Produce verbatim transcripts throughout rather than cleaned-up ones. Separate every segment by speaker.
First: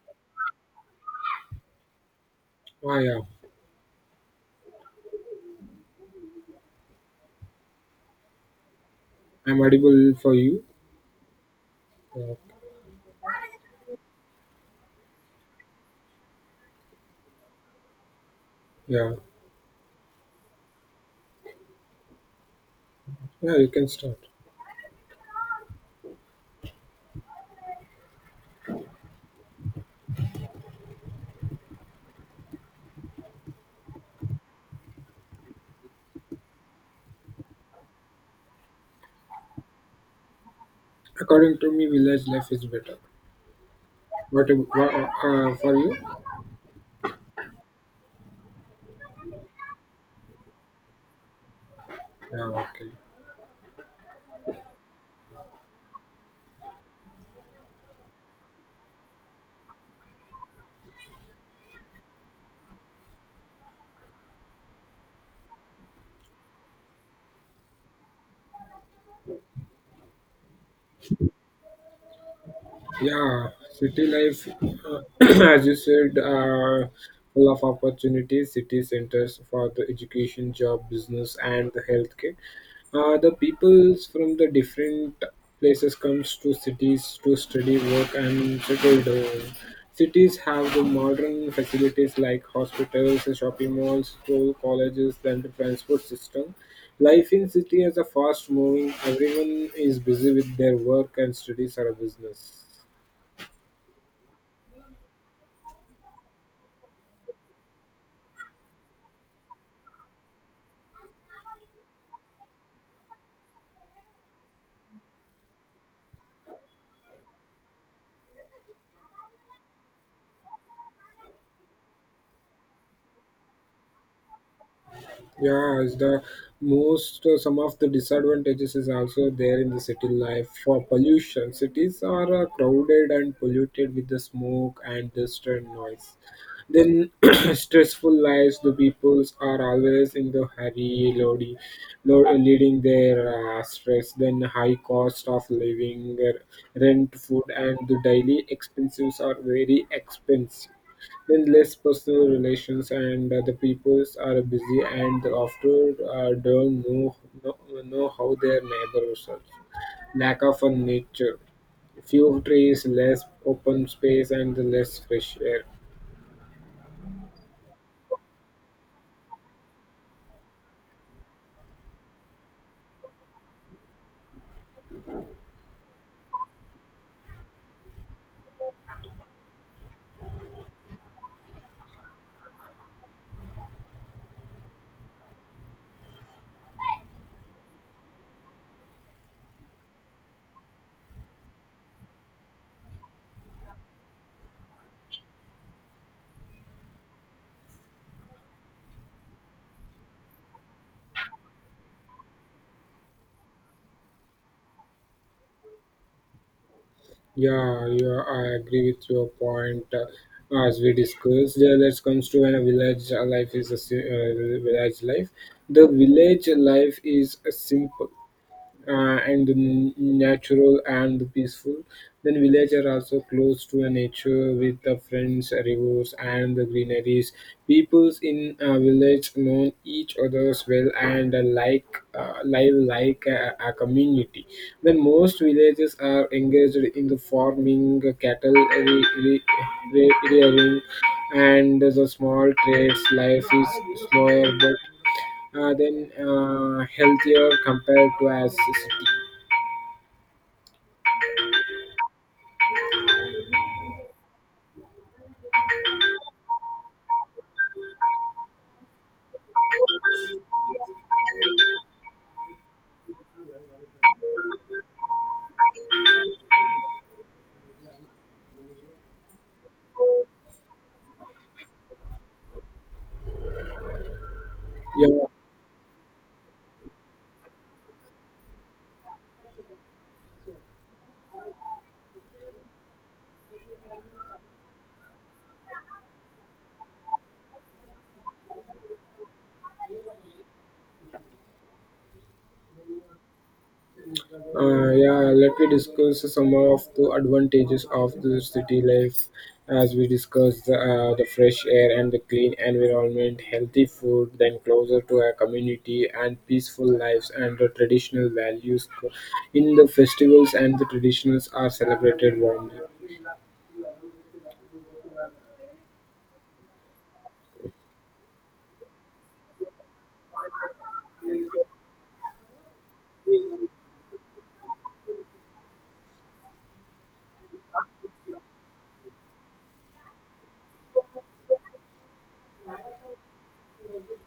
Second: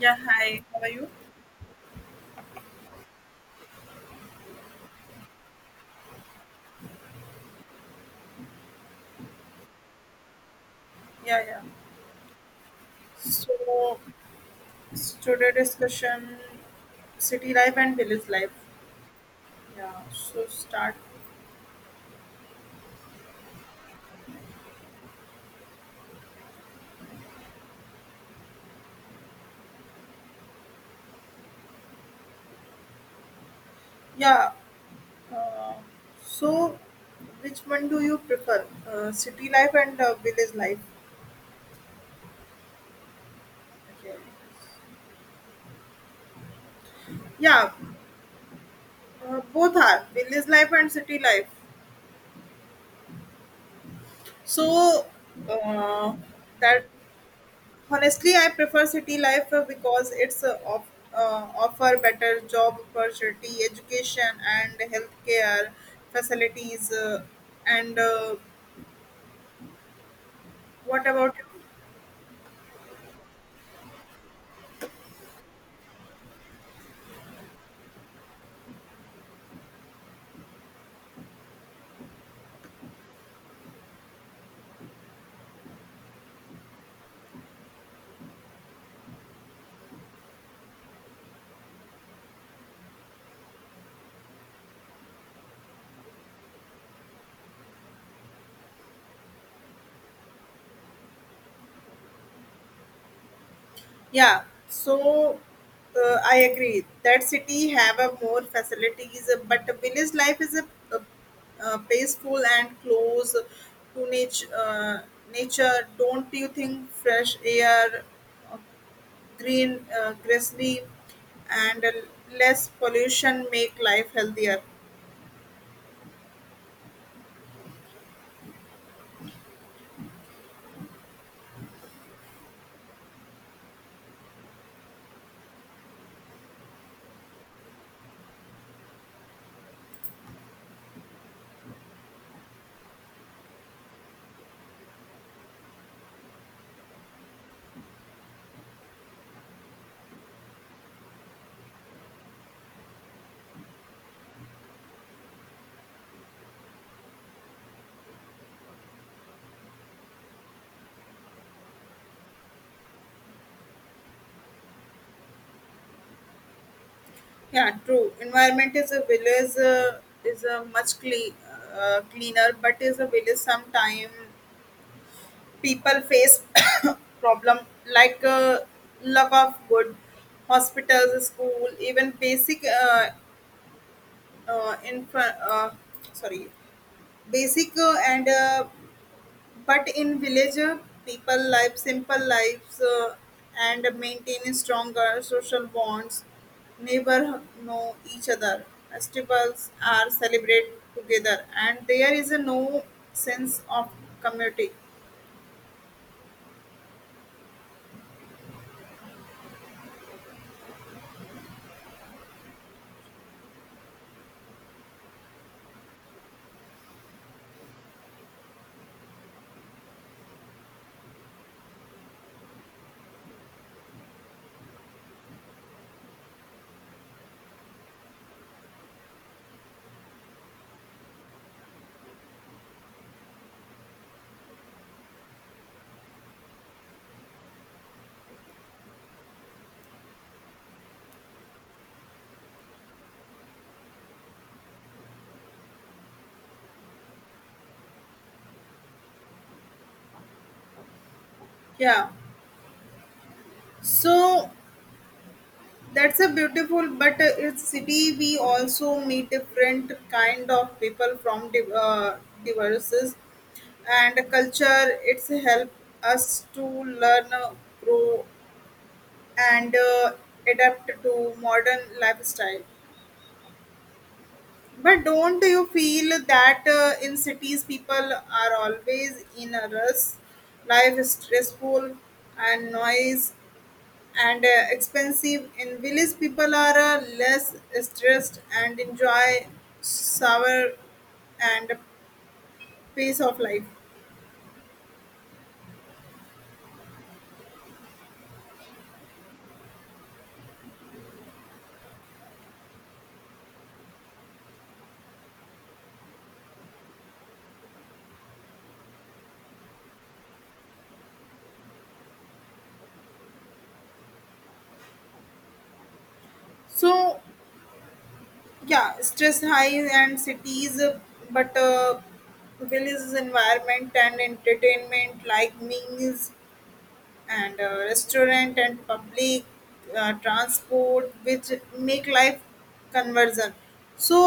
Speaker 1: Yeah, hi. How are you?
Speaker 2: Ah, yeah, I'm audible for you.
Speaker 1: Yeah, yeah.
Speaker 2: Uh,
Speaker 1: So, today discussion city life and village life.
Speaker 2: yeah,
Speaker 1: Yeah, so start.
Speaker 2: yeah, you can start.
Speaker 1: Yeah, uh, so which one do you prefer? Uh, city life and uh, village life?
Speaker 2: According to me, village life is better.
Speaker 1: Okay.
Speaker 2: What, ab- wha- uh, for you?
Speaker 1: Yeah, uh, both are village life and city life.
Speaker 2: Yeah, okay.
Speaker 1: So, uh, that Honestly, I prefer city life uh, because it's uh, off, uh, offer better job opportunity, education, and healthcare facilities. Uh, and uh, What about you?
Speaker 2: Yeah, city life, uh, as you said, uh, full of opportunities, city centers for the education, job, business, and the healthcare. Uh, the peoples from the different places comes to cities to study, work, and settle down. Cities have the modern facilities like hospitals, shopping malls, school, colleges, and the transport system. Life in city is a fast moving. Everyone is busy with their work and studies or a business.
Speaker 1: Yeah, so uh, I agree that city have a more facilities, uh, but the village life is a, a, uh peaceful and close to nature. Uh, nature, don't you think? Fresh air green, uh, grassy, and uh, less pollution make life healthier.
Speaker 2: Yeah, is the most uh, some of the disadvantages is also there in the city life for pollution. Cities are uh, crowded and polluted with the smoke and dust and noise. Then stressful lives, the peoples are always in the hurry, loady, lo- leading their uh, stress. Then high cost of living, uh, rent, food, and the daily expenses are very expensive. Then less personal relations, and uh, the peoples are busy and often uh, don't know, know know how their neighbors are. Lack of a nature few trees, less open space, and less fresh air.
Speaker 1: Yeah, true. Environment is a village uh, is a much clean, uh, cleaner, but is a village sometime people face problem like uh, lack of good hospitals, school, even basic uh, uh, infra, uh, sorry, basic uh, and uh, But in village, uh, people live simple lives uh, and maintain stronger social bonds. Neighbor know each other. Festivals are celebrated together, and there is a no sense of community.
Speaker 2: Yeah, yeah, I agree with your point. Uh, as we discussed, uh, let's comes to when a village uh, life is a si- uh, village life. The village life is a simple uh, and n- natural and peaceful. Then villages are also close to the nature with the friends, rivers, and the greeneries. Peoples in uh, village know each other's well and uh, like uh, live like a, a community. Then most villages are engaged in the farming, uh, cattle re- re- re- rearing, and the small trades. Life is slower, but uh, then uh, healthier compared to as a city.
Speaker 1: Yeah, so that's a beautiful. But uh, it's city. We also meet different kind of people from div- uh, diverses and culture it's help us to learn uh, grow and uh, adapt to modern lifestyle, but
Speaker 2: Yeah,
Speaker 1: don't you feel that uh, in cities people are always in a rush, life is stressful and noise and uh, expensive. In village people are uh, less stressed and enjoy sour and pace of life.
Speaker 2: uh, yeah. Let me discuss some of the advantages of the city life, as we discussed the, uh, the fresh air and the clean environment, healthy food, then closer to a community and peaceful lives and the traditional values. In the festivals and the traditionals are celebrated warmly.
Speaker 1: So yeah, stress highs and cities, uh, but uh, will is environment and entertainment like meals and uh, restaurant and public uh, transport which make life conversion. So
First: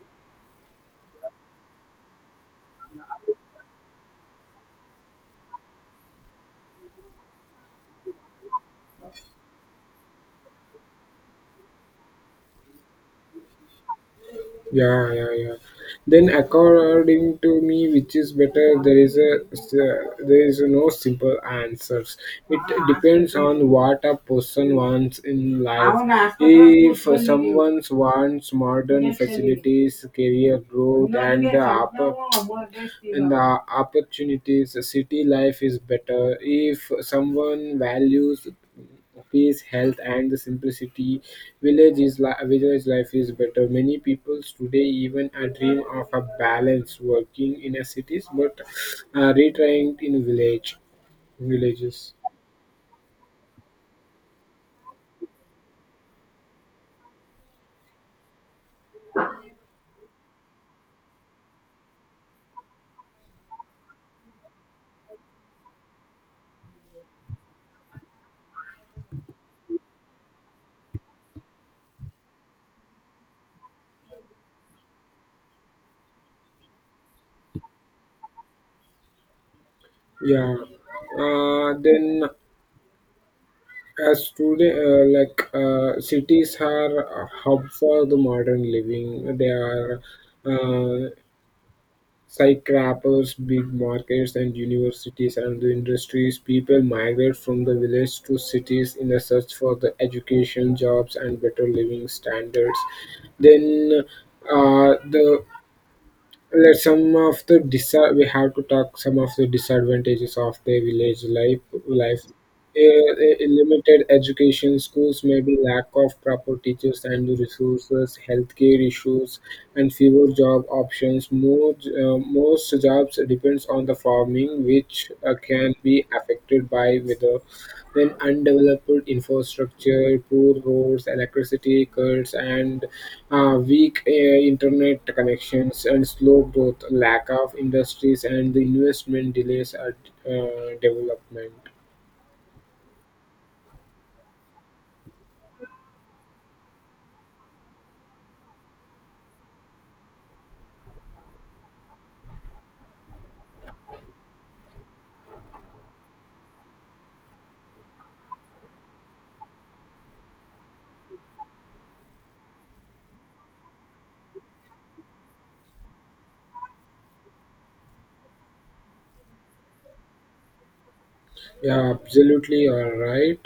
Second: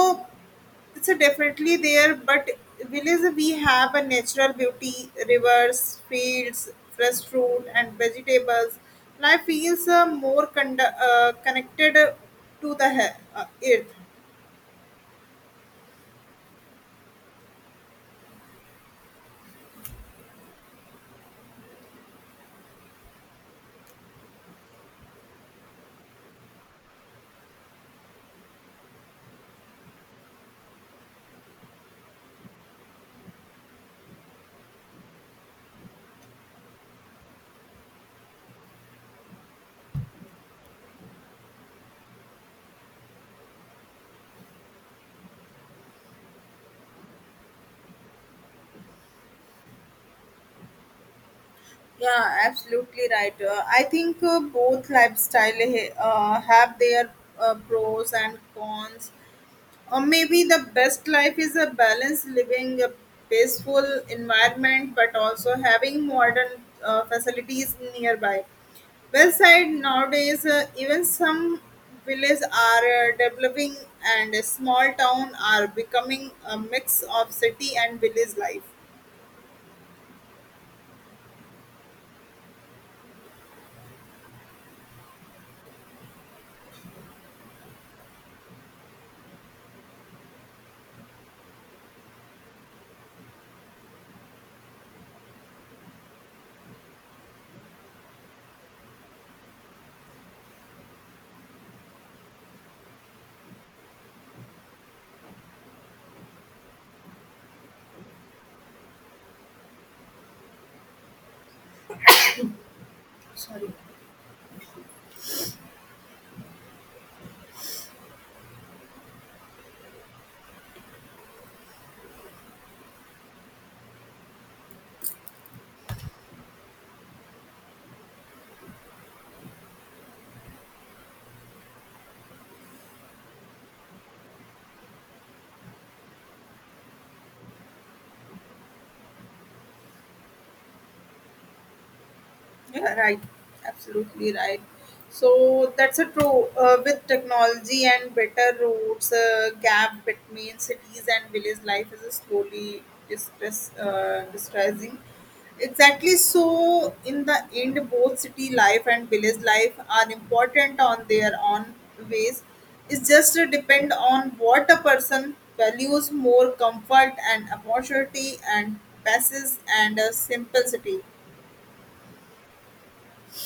Speaker 1: it's a definitely there, but village we have a natural beauty, rivers, fields, fresh fruit and vegetables. Life feels uh, more con- uh, connected to the he- uh, earth.
Speaker 2: Yeah, yeah, yeah. Then according to me, which is better, there is a there is no simple answers. It depends on what a person wants in life. If someone wants modern facilities, career growth, and the oppor- and the opportunities, city life is better. If someone values peace, health, and the simplicity. Village is li- village life is better. Many people today even a dream of a balance working in a cities, but uh, retiring in village villages.
Speaker 1: Yeah, absolutely right. Uh, I think uh, both lifestyle ha- uh, have their uh, pros and cons. Or maybe the best life is a balanced living, a peaceful environment, but also having modern uh, facilities nearby. Well side nowadays, uh, even some villages are uh, developing, and a small town are becoming a mix of city and village life.
Speaker 2: Yeah. Uh, then as today, uh, like uh, cities are a hub for the modern living. They are. Uh, Skyscrapers, big markets, and universities and the industries people migrate from the village to cities in the search for the education, jobs, and better living standards. Then uh, the let some of the disa- we have to talk some of the disadvantages of the village life. Life, Eh, eh, limited education, schools, maybe lack of proper teachers and resources, healthcare issues, and fewer job options. Most uh, most jobs depends on the farming, which uh, can be affected by weather then, undeveloped infrastructure, poor roads, electricity cuts, and uh, weak uh, internet connections and slow growth, lack of industries, and the investment delays at uh, development.
Speaker 1: Yeah, right. Absolutely right. So that's a true. Uh, with technology and better roads, uh, gap between cities and village life is slowly distress, uh, distressing. Exactly. So in the end, both city life and village life are important on their own ways. It just depend on what a person values more, comfort and opportunity and passes and a simplicity.
Speaker 2: Yeah, absolutely, all right.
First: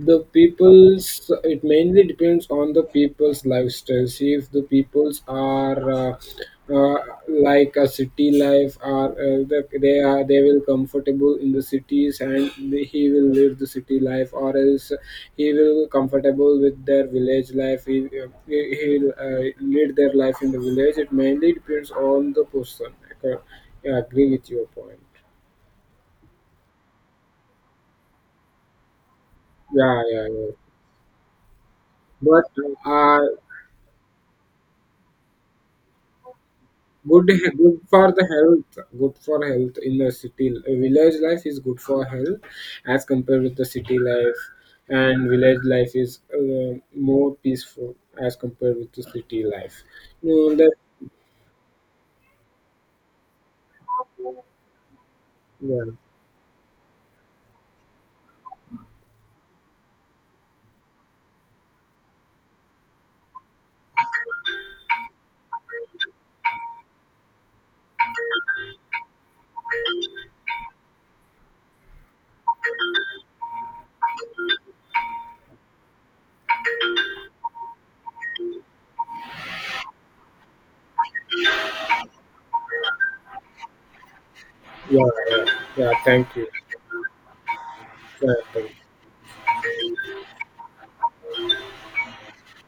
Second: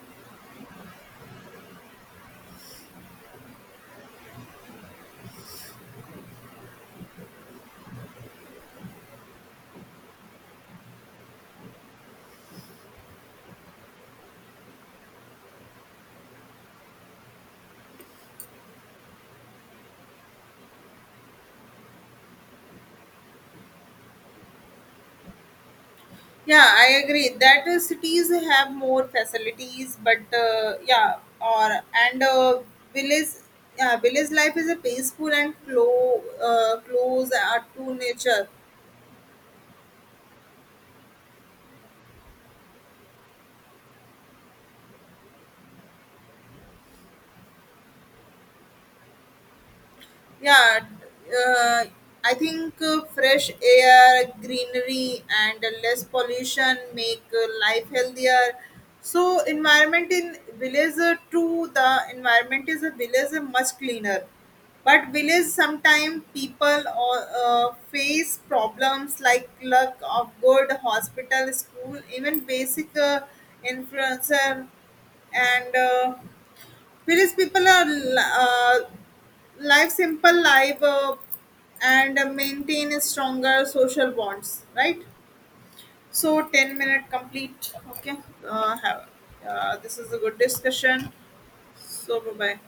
Speaker 2: The people's it mainly depends on the people's lifestyle. See if the peoples are uh, uh, like a city life, or uh, the, they are they will comfortable in the cities, and they- he will live the city life, or else he will comfortable with their village life. He he he will uh, lead their life in the village. It mainly depends on the person. I co- I agree with your point.
Speaker 1: Yeah, I agree that uh, cities have more facilities,
Speaker 2: Yeah,
Speaker 1: but
Speaker 2: yeah, yeah,
Speaker 1: uh, yeah, or and
Speaker 2: but
Speaker 1: uh,
Speaker 2: uh,
Speaker 1: village, yeah, village life is a peaceful and clo- uh,
Speaker 2: good
Speaker 1: close uh,
Speaker 2: good
Speaker 1: to
Speaker 2: for the
Speaker 1: nature.
Speaker 2: health, good for health in the city, uh, village life is good for health as compared with the city life, and village life is uh, more peaceful as compared with the city life, you know, that,
Speaker 1: Yeah, uh, I think uh, fresh air, greenery and
Speaker 2: yeah,
Speaker 1: less pollution make uh, life healthier. So environment in village uh, too the environment is a village uh, much cleaner, but village sometimes people or uh, face problems like lack of good hospital, school, even basic uh, infrastructure. And uh, Village people are uh, live simple life uh, and maintain stronger social bonds, right?
Speaker 2: yeah, yeah, yeah, thank
Speaker 1: So
Speaker 2: you.
Speaker 1: ten minute complete, okay?
Speaker 2: Yeah, thank
Speaker 1: uh,
Speaker 2: you.
Speaker 1: have, uh, this is a good discussion. So bye bye.